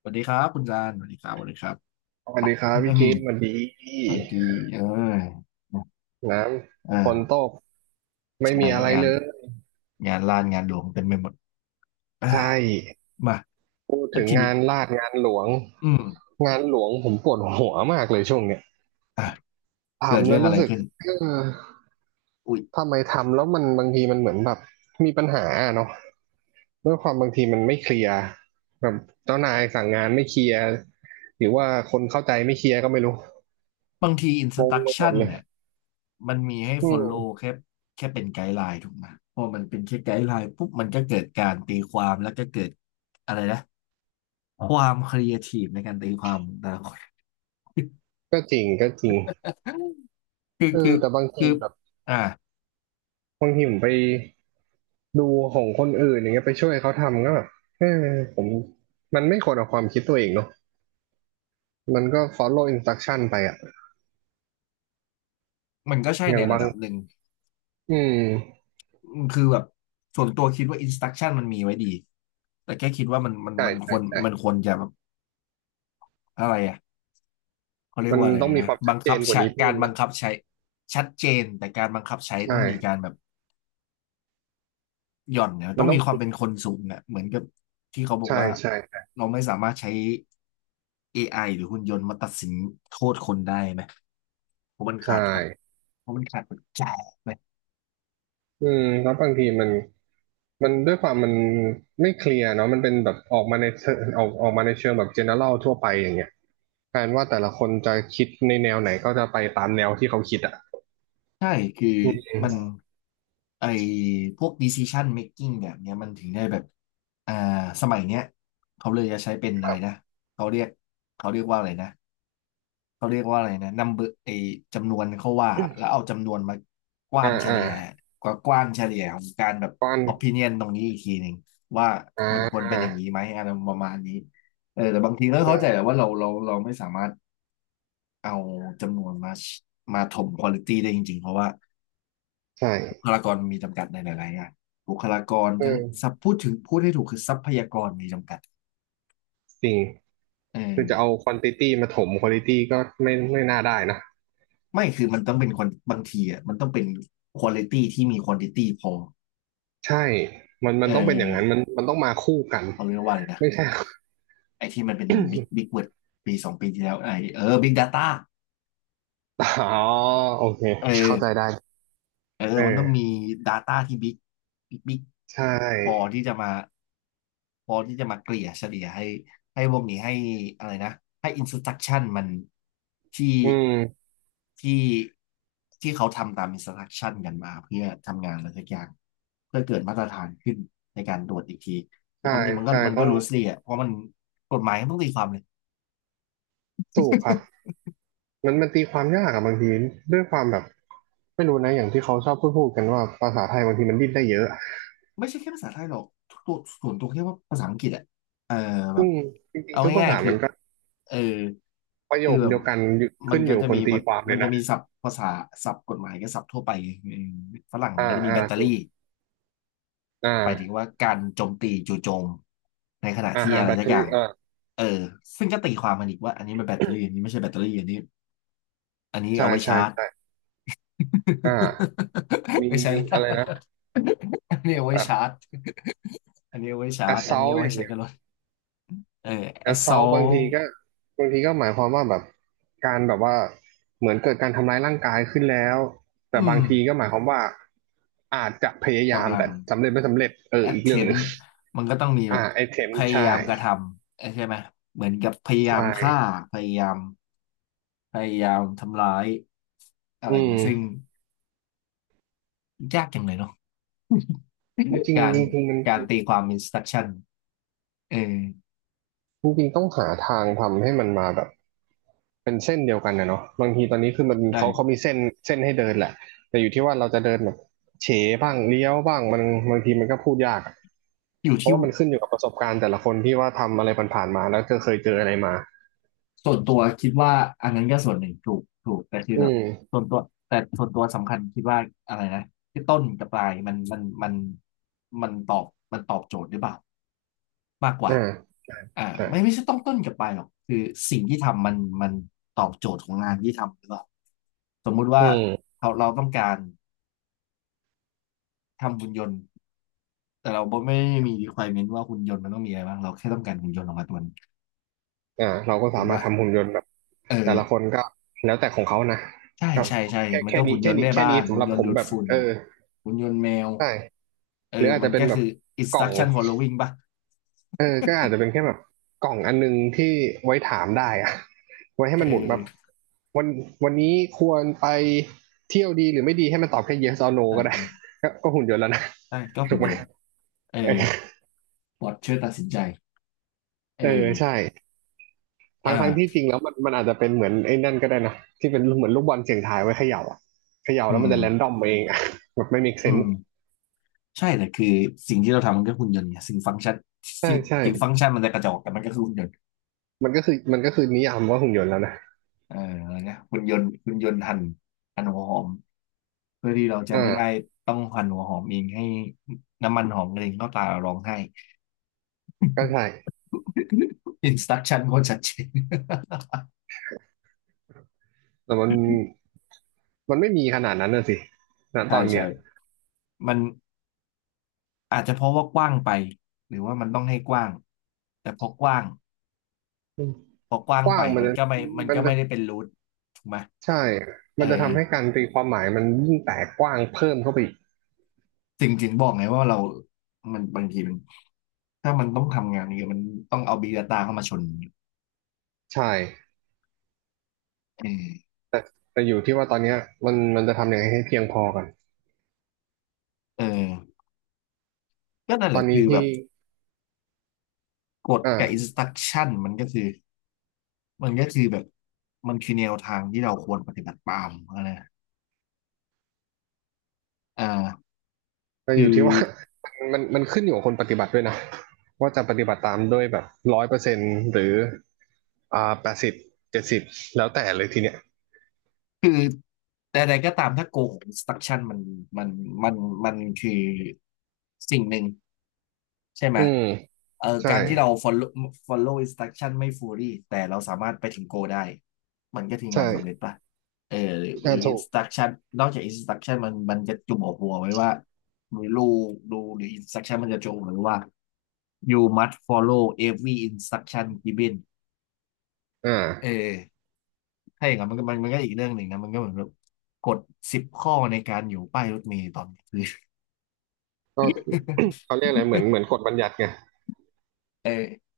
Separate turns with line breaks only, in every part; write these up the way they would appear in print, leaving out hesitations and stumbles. สวัสดีครับคุณจานสวัสดีครับสวัสดีครับ
สวัสดีครับ
อื
พี่
ม
กิฟต์สวัสดีพี่
เมื่อกี้
น้ำฝน
เออ
ตกไม่
ใช่
มีอะไร
งาน
เลย
ลานงานหลวงเต็มไปหมดเอ้
ใช่
ยมา
พูด
แล้
ถึ
ว
ง
ที
งา
นี้
นลาดงานหลวง
อืม
งานหลวงผมปวดหัวมากเลยช่วงเนี้ย
อ่ะเกิด
ทำแล้
เรื่อ
ว
งอะ
รู้
ไร
สึก
ขึ้น
เออ
อุ้ย
ทำไมทำแล้วมันบางทีมันเหมือนแบบมีปัญหาอะเนาะด้วยความบางทีมันไม่เคลียร์แบบเจ้านายสั่งงานไม่เคลียร์หรือว่าคนเข้าใจไม่เคลียร์ก็ไม่รู้
บางทีอินส
งง
ตั c
ไปหมด
ชั่น
เลย
เนี่ยมันมีให้
อื
follow
ม
แค่แค่เป็นไกด์ไลน์ถูกไหมพอมันเป็นแค่ไกด์ไลน์ปุ๊บมันก็เกิดการตีความแล้วก็เกิดอะไรนะความครีเอทีฟในการตีความของแต่ละคน
ก็จริงก็จริง
คือ
เออ
คือ
แต่บางที
คือ
แบบ
อ่ะ
บางทีผมไป ดูของคนอื่นอย่างเงี้ยไปช่วยเขาทำก็แบบเออผมมันไม่ควรเอาความคิดตัวเองเนาะมันก็ follow instruction ไปอะ
มันก็ใช่
อ
ใน
ย่าง
ระ
บาง
ดับหนึ่ง
อืม
คือแบบส่วนตัวคิดว่าอินสต u c t ชั่นมันมีไว้ดีแต่แค่คิดว่ามันมัน
ใช่
มันค
ใช่
วร
ใช่
ควรจะแบบอะไรอ่ะเขาเรียก
มัน
ว่าอะไร
ต้องมี
นะ
ความชั
บั
ด
ง
เจ
คับ
นกว่า
ใช้
นี้
กา
เพิ่
ร
ม
บั
นะ
งคับใช้ชัดเจนแต่การบังคับใช้
ใช่
ต้องมีการแบบหย่อนเนี่ยต้
มั
อ
น
ง
ต้อ
มี
ง
ความ
คิด
เป็นคนสูงเนี่ยเหมือนกับที่เขาบอก
ใช่
ว่า
ใช่
เราไม่สามารถใช้ AI หรือหุ่นยนต์มาตัดสินโทษคนได้ไหมเพราะมัน
ใช่
ขาดครับเพราะมันขาดปัจจัยไหม
อืมแล้วบางทีมันมันด้วยความมันไม่เคลียร์เนาะมันเป็นแบบออกมาในเชิงแบบ general ทั่วไปอย่างเงี้ยแทนว่าแต่ละคนจะคิดในแนวไหนก็จะไปตามแนวที่เขาคิดอ่ะ
ใช่คือ
อืม
มันไอพวก decision making แบบเนี้ยมันถึงได้แบบอ่าสมัยเนี้ยเขาเลยจะใช้เป็น
ค
อะไร
รับ
นะเขาเรียกเขาเรียกว่าอะไรนะเขาเรียกว่าอะไรนะ number ไอจำนวนเขาว่าแล้วเอาจำนวนมากว้า
อ่า
นเฉ
อ่า
ลี่ยกว้านเฉลี่ยของการแบบ
ก้อน
opinion ตรงนี้อีกทีหนึ่งว่า
อ่
มันควรเป็นอ
า
ย่างนี้ไหมอะไรประมาณนี้เออแต่บางทีก็เข้า
ก็
ใจแหละว่าเราไม่สามารถเอาจำนวนมาถมควอลิตีได้จริงๆเพราะว่า
ใช่
บุคลากรมีจำกัดในหลายๆงานบุคลากร
เออ
ทั้งสับพูดถึงพูดให้ถูกคือทรัพยากรมีจำกัด
จริง
เอ
คือจะเอา
อ
ควอนติตี้มาถมควอลิตี้ก็ไม่ไม่น่าได้นะ
ไม่คือมันต้องเป็นคนบางทีอ่ะมันต้องเป็นควอลิตี้ที่มีควอนติตี้พอ
ใช่มันมั
เอ
นต้องเป็นอย่างนั้นมั
อ
นมันต้องมาคู่กัน
เอาเรียกว่าเลยนะ
ไม่ใช่
ไอ้ที่มันเป็นบิ๊กเวิร์ดปีสองปีที่แล้วไอ้บิ๊กดาต้า
อ๋อโอเค
เออ
เข้าใจได้
เออ
เ
มันต้องมี
ออ
Data ที่บิ๊กบิ๊ก
ใช
พอ
่
ที่จะมาพอที่จะมาเกลี่ยเฉลี่ยให้ให้พวกนี้ให้อะไรนะให้ instruction มันที่
อืม
ที่ที่เขาทำตาม instruction กันมาเพื่อทำงานอะไรสักอย่างเพื่อเกิดมาตรฐานขึ้นในการตรวจอีกทีแต่
ใช่
ความจริง
ใช่
มัน
ต้
ก็
อง
รู้สิอ่ะเพราะมันกฎหมายมันต้องตีความเลย
ถูกครับมันตีความยากอะบางทีด้วยความแบบไม่รู้นะอย่างที่เขาชอบพูดกันว่าภาษาไทยบางทีมันดิ้นได้เยอะ
ไม่ใช่แค่ภาษาไทยหรอกตัวส่วนตัวแค่ว่าภาษาอังกฤษอะเออแบบ
จริง
เอา
ๆทุกภา
ง่าย
ษา
ๆคือ
มันก็
เออ
ประโย
คือ
ค
แบบ
เดียวกันอยู่
มั
ขึ้
น
นอ
ก็
ยู่
จะ
ค
มี
นตี
วัด
ความเล
มัน
ย
จะ
นะ
มีศัพท์ภาษาศัพท์กฎหมายกับศัพท์ทั่วไปเออฝรั่ง
อ่า
ก็จะมี
อ่า
แบตเตอ
ถูก
รี่
อ่
ไปถึง
า
ว่าการโจมตีจู่โจมในขณะ
อ่า
ที่
ฮะ
อะไร
แบต
สั
เต
ก
อ
อ
รี่
ย่าง
อ่า
เออซึ่งก็ตีความมันอีกว่าอันนี้มันแบตเตอรี่อันนี้ไม่ใช่แบตเตอรี่อันนี้
ใช่
เอาไว้
ใช่
ชาร์จ
ใช่อ่ามี
ไม่ใช่ล
อะไรนะ
ะอันนี้เอาไว้
แบ
ชาร์
บ
จอันนี้เอาไว้ชา
แอ
ร์จ
สซ
อัน
อ
นี้
ล
เอา
อ
ไว้
ย่าง
ใช้
เงี้ย
กับรถเอ
แอ
อ
สซอลบาง
assault
ทีก็บางทีก็หมายความว่าแบบการแบบว่าเหมือนเกิดการทำร้ายร่างกายขึ้นแล้ว
อื
แต่บา
ม
งทีก็หมายความว่าอาจจะพยายาม
กำลัง
แต่สำเร็จไม่สำเร็จเอออีกเรื่องห
attempt
นึ่ง
มันก็ต้องมีแบ
อ่า
บ
ไอเทม
พยายา
ใช่
มกระทำเออใช่ไหมเหมือนกับพยา
ใช
ยามฆ่า
่
พยายามพยายามทำร้ายอะไร
อื
อย่างนี้ซึ่ง
ม
ยากจังเลยเนาะ
จริ ง
การ
ๆจริงๆมัน
การตีความ instruction เออ
จริงๆต้องหาทางทำให้มันมาแบบเป็นเส้นเดียวกันนะเนาะบางทีตอนนี้คือมันเขามี
ใช่
เส้นเส้นให้เดินแหละแต่อยู่ที่ว่าเราจะเดินแบบเฉบ้างเลี้ยวบ้างมันบางทีมันก็พูดยากอะ
อยู่
เพ
ที่
ราะว่ามันขึ้นอยู่กับประสบการณ์แต่ละคนที่ว่าทำอะไรผ่านๆมาแล้วก็เคยเจออะไรมา
ส่วนตัวคิดว่าอันนั้นก็ส่วนหนึ่งถูกแต่คือ
อื
แบบ
ม
ส่วนตัวส่วนตัวสำคัญคิดว่าอะไรนะที่ต้นกับปลายมันมันตอบมันตอบโจทย์หรือเปล่ามากกว่า
อ่า
อ่า
ใช่
ไม่ใช่ต้องต้นกับปลายหรอกคือสิ่งที่ทำมันมันตอบโจทย์ของงานที่ทำหรือเปล่าสมมุติว่า
อืม
เราต้องการทำหุ่นยนต์แต่เราไม่ได้มี requirement ว่าหุ่นยนต์มันต้องมีอะไรบ้างเราแค่ต้องการหุ่นยนต์ออกมาตัวหนึง
อ่าเราก็
ถู
สา
ก
มารถ
ป่ะ
ทำหุ่นยนต์แบบ
เอ
แต่ละค
อ
นก็แล้วแต่ของเขานะ
ใช่
ก็
ใช่ใช่
แค่
มัน
แค่
ก็หุ่
นี้
นย
แค่
นต์
นี้
แม่
แค่
บ้า
นี้
น
สำ
หุ่น
หรับ
ยน
ผ
ต์
ม
ดูด
แบบ
ฝุ่น
เออ
หุ่นยนต์แมว
ใช่
เออ
หรืออาจ
มั
จะ
น
เป็น
ก็
แบบ
คือ
กล่อง
instruction following ป่ะ
เออก็อาจจะเป็นแค่แบบกล่องอันนึงที่ไว้ถามได้อะ ไว้ให้
เอ
มันหมุนแบบ
อ
วันวันนี้ควรไปเที่ยวดีหรือไม่ดีให้มันตอบแค่ yes or no
ใช่
ก็ได้
ใช่
ก็ก็หุ่นยนต์แล้วนะ
ใช่ก็
ถู
หุ่น
กไห
ย
ม
นต์เออ
เออ
ปอทช่วยตัดสินใจเอ
เออใช่
ออ
ทั้งที่จ
่า
ริงแล้วมันอาจจะเป็นเหมือนไอ้นั่นก็ได้นะที่เป็นเหมือนลูกบอลเสี่ยงทายไว้เขย่าอะเขย่า
อื
แล้วมัน
ม
จะแรนดอมเองอะ แบบไม่มีเซ
อื
น
ม
ส์
ใช่แต่คือสิ่งที่เราทำมันก็หุ่นยนต์ไงสิ่งฟังก์ชัน
ใช่
สิ่ง
ใช่
ถึงฟังก์ชันมันจะกระจอกแต่มันก็คือหุ่นยนต์
มันก็คือนิยามว่าหุ่นยนต์แล้วนะ
เอออะไรนะหุ่นยนต์หั่นหัวหอมเพื่อที่เราจะไม่ได้
อ่า
ต้องหั่นหัวหอมเองให้น้ำมันหอมเด็นเข้าตาเราร้องไห้
ก็ใช่
อินสต u ักชั่นโคตรชัดเจน
แต่มันไม่มีขนาดนั้นนะสิณ ต
ใช่
อนเนี้ย
ใช่มันอาจจะเพราะว่ากว้างไปหรือว่ามันต้องให้กว้างแต่พอกว้าง
ก
ไป
ว้างมันจะ
มัน
มัน
ก็
จะ
ไม่ได้เป็นรูทถูกไหม
ใช่
เอ
มันจะ
อ
ทำให้การตีความหมายมันยิ่งแตกกว้างเพิ่มเข้าไปอีก
ถึงบอกไงว่าเรามันบางทีมันถ้ามันต้องทำงานนี้มันต้องเอา Big Data เข้ามาชน
ใช่
เออ
แต่แต่อยู่ที่ว่าตอนเนี้ยมันจะทำยังไงให้เพียงพอกัน
เออก็นั่น
ต
แห
อ
ละ
น
คื
นี้
อแบ
ที่
บกฎกับ
อ่า
instruction มันก็คือแบบมันคือแนวทางที่เราควรปฏิบัติตามนะเออ
แต่
คื
อยู่
อ
ที่ว่า มันขึ้นอยู่กับคนปฏิบัติด้วยนะ ว่าจะปฏิบัติตามด้วยแบบ100%หรืออ่า8070แล้วแต่เลยทีเนี้ย
คือ แต่ใดก็ตามถ้าโกง s t r u c t i o n มันมันมันคือสิ่งหนึ่งใช่ไหม
อืมใช่
การที่เรา follow instruction ไม่ fully แต่เราสามารถไปถึงโกได้ มันก็ถืองานสำเร็จ
ใช่
ป่ะอหรือห
อ่า
รือ
ถูก
instruction นอกจาก instruction มันจะจุ่มหัวไว้ว่ารูหรือ instruction มันจะจุ่มหรือวว่า you must follow every instruction given
อ่
เออ
า
ถ้าอย่างนั้นมันก็อีกเรื่องหนึ่งนะมันก็เหมือนแบบกฎ10 ข้อในการอยู่ป้ายรถเมล์ตอนกลางคืน
ก็เขาเรียกอะไรเหมือน เหมือนกฎบัญญัติไง
เออ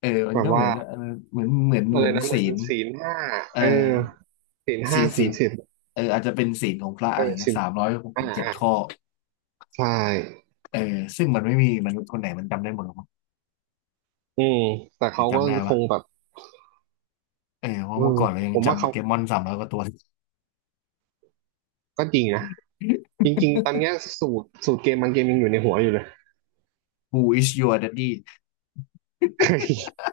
มัน
แบบ
ก็เหมื
ว่า
อนเหมือนเหมือนเห
อะไร
มือน
นะเหมื
ศี
อน
ล
ศีลห้า
เออ
เออ ศีลห้า
ศีล
ศี
ศี
ล
ล
สิบ
อาจจะเป็นศีลของพระ
เอ
อะ
อ
ไรเงี้
ศี
ย
ล
สามร้อยหก
อ่า
สิบเจ็ด
อ่า
ข้อ
ใช่
เออซึ่งมันไม่มีมนุษย์คนไหนมันจำได้หมดหรอกมั้ง
อืมแต่
หรื
เขา
อ
ก็
จำได้
ค
ปะ
งแบบ
เพ
เอ
ราะ
อ
เมื่อก่อนเรายัง
ผมว่า
จำโป
เขา
เกมอน300 กว่าตัว
ก็จริงนะจ ริงๆตอนเนี้ยสูตรเกมบางเกมยังอยู่ในหัวอยู่เลย
Who is your daddy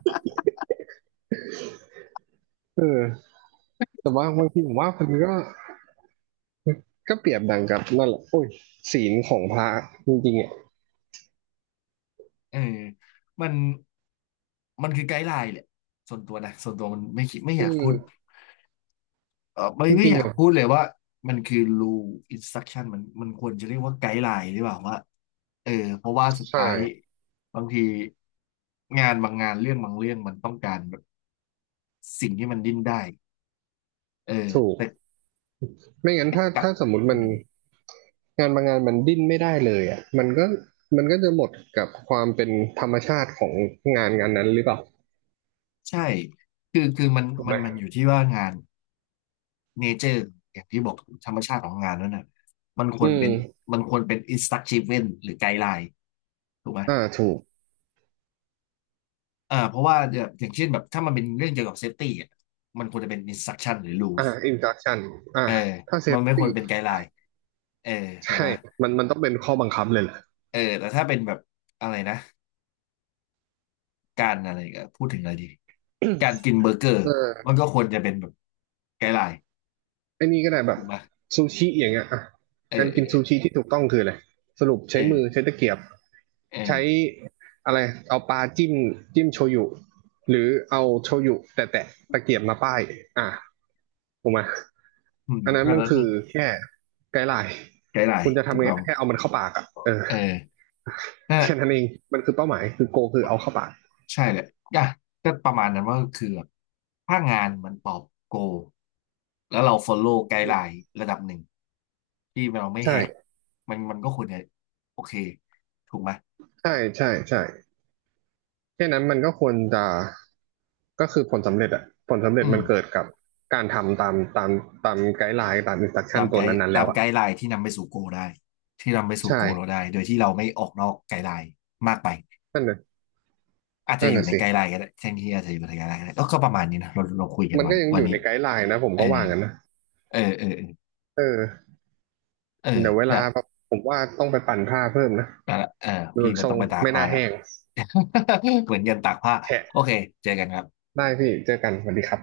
เออแต่ว่าบางทีผมว่ามันก็ก็เปรียบดังกับนั่นแหละโอ้ยศีลของพระจริงๆอ่ะ
เออมันมันคือไกด์ไลน์แหละส่วนตัวนะส่วนตัวมันไม่คิดไม่อ
อื
ยาก
ม
พูด ไม่
จ
ไม่
ริ
อ
งๆ
ยาก
อ่ะ
พูดเลยว่ามันคือ rule instruction มันควรจะเรียกว่าไกด์ไลน์หรือเปล่าว่าเออเพราะว่าสุด
ใช่
ท้ายบางทีงานบางงานเรื่องบางเรื่องมันต้องการแบบสิ่งที่มันดิ้นได้เออ
ถูก
แต่
ไม่งั้นถ้า
กลับ
ถ้าสมมติ
อื
มัน
ม
งานบางงานมันดิ้นไม่ได้เลยอ่ะมันก็มันก็จะหมดกับความเป็นธรรมชาติของงานนั้นหรือเปล่า
ใช่คือมัน
ถูก
มั
ไหม
นมันอยู่ที่ว่างานเนเจอร์อย่างที่บอกธรรมชาติของงานนั้นน่ะมันคว
อื
รเป็น
ม
มันควรเป็น instruction หรือไกด์ไลน์ถูกไหม
อ่าถูก
อ่าเพราะว่าแบบอย่างเช่นแบบถ้ามันเป็นเรื่องเกี่ยวกับเซฟตี้อ่ะมันควรจะเป็น instruction หรือ
อ่า
rules
induction อ่า
เออ
ถ้า
มันไม่ค
safety
วรเป็นไกด์ไลน์เออถูก
ใช่
ไหม
มันต้องเป็นข้อบังคับเลยแหละ
แต่ถ้าเป็นแบบอะไรนะการอะไรก็พูดถึงอะไรดีการกินเบอร์เกอ
เอ
ร์มัน
อ
ก็ควรจะเป็นแบบไกด์ไลน์
ไอ้นี่ก็ได้แบ
ถู
บ
กไหม
ซูชิอย่างเงี้ยอ่ะ
เออ
การ
เอ
กิ
อ
น
เอ
ซู
อ
ชิที่ถูกต้องคืออะไรสรุปใช้มือ
เออ
ใช้ตะเกียบ
เออ
ใช้อะไรเอาปลาจิ้มจิ้มโชยุหรือเอาโชยุแต่แตะตะเกียบมาป้ายอ่าถูกไหม
อืม
อันนั้น
แล้ว
มัน
ก็
คือแค่ไกด์ไลน์
ไกด์ไล
คุ
น์
ณจะ
ถู
ทำ
ก
ไง
ต้อง
ก็แค่เอามันเข้าปากอ่ะเออ
เออนั่น
แค่นั้นเองมันคือเป้าหมายคือโกคือเอาเข้าปาก
ใช่เลยอ่ะก็ประมาณนั้นว่าคือแบบถ้างานมันตอบโกลแล้วเรา follow ไกด์ไลน์ระดับหนึ่งที่เราไม่แหก
ใช่
มันก็ควรจะโอเคถูกไหม
ใช่ใช่ใช่แค่นั้นมันก็ควรจะ ก็คือผลสำเร็จอะผลสำเร็
อื
จ
ม
มันเกิดกับการทำตามไกด์ไลน์ตามอินสตรัคชั่นตัวนั้นๆ
ตา
แล้ว
ม
อะ
ไกด์ไลน์ที่นำไปสู่โกลได้ที่นำไปสู่โกลเรา
ใช่
ได้โดยที่เราไม่ออกนอกไกด์ไลน์มากไป
นั่นน่ะ
อาจจะอยู่ใน
สิ
ไกด์ไลน์ก็ได้แทนที่อาจจะอยู่ในไกด์ไลน์ก็ได้ก็ก็ประมาณนี้นะเราคุยกัน
มัน
วั
ก็
น
ยัง
วั
อ
น
ยู่
นี้
ในไกด์ไลน์นะผม
เอ
ก็
อ
ว่างั้นนะ
เออเออเออ
เออ
เออ
เดี๋ยวเว
เดี๋
ลา
ยว
ผมว่าต้องไปปั่นผ้าเพิ่มนะ
ไปละ
ดู
พี่มั
ท
น
ร
ต้อ
ง
งไปตาก
ไม่
ผ้า
น่า
ละ
แห้ง
เหมือนยันตากผ้า
แฉะ
โอเคเจอกันครับ
ได้พี่เจอกันสวัสดีครับ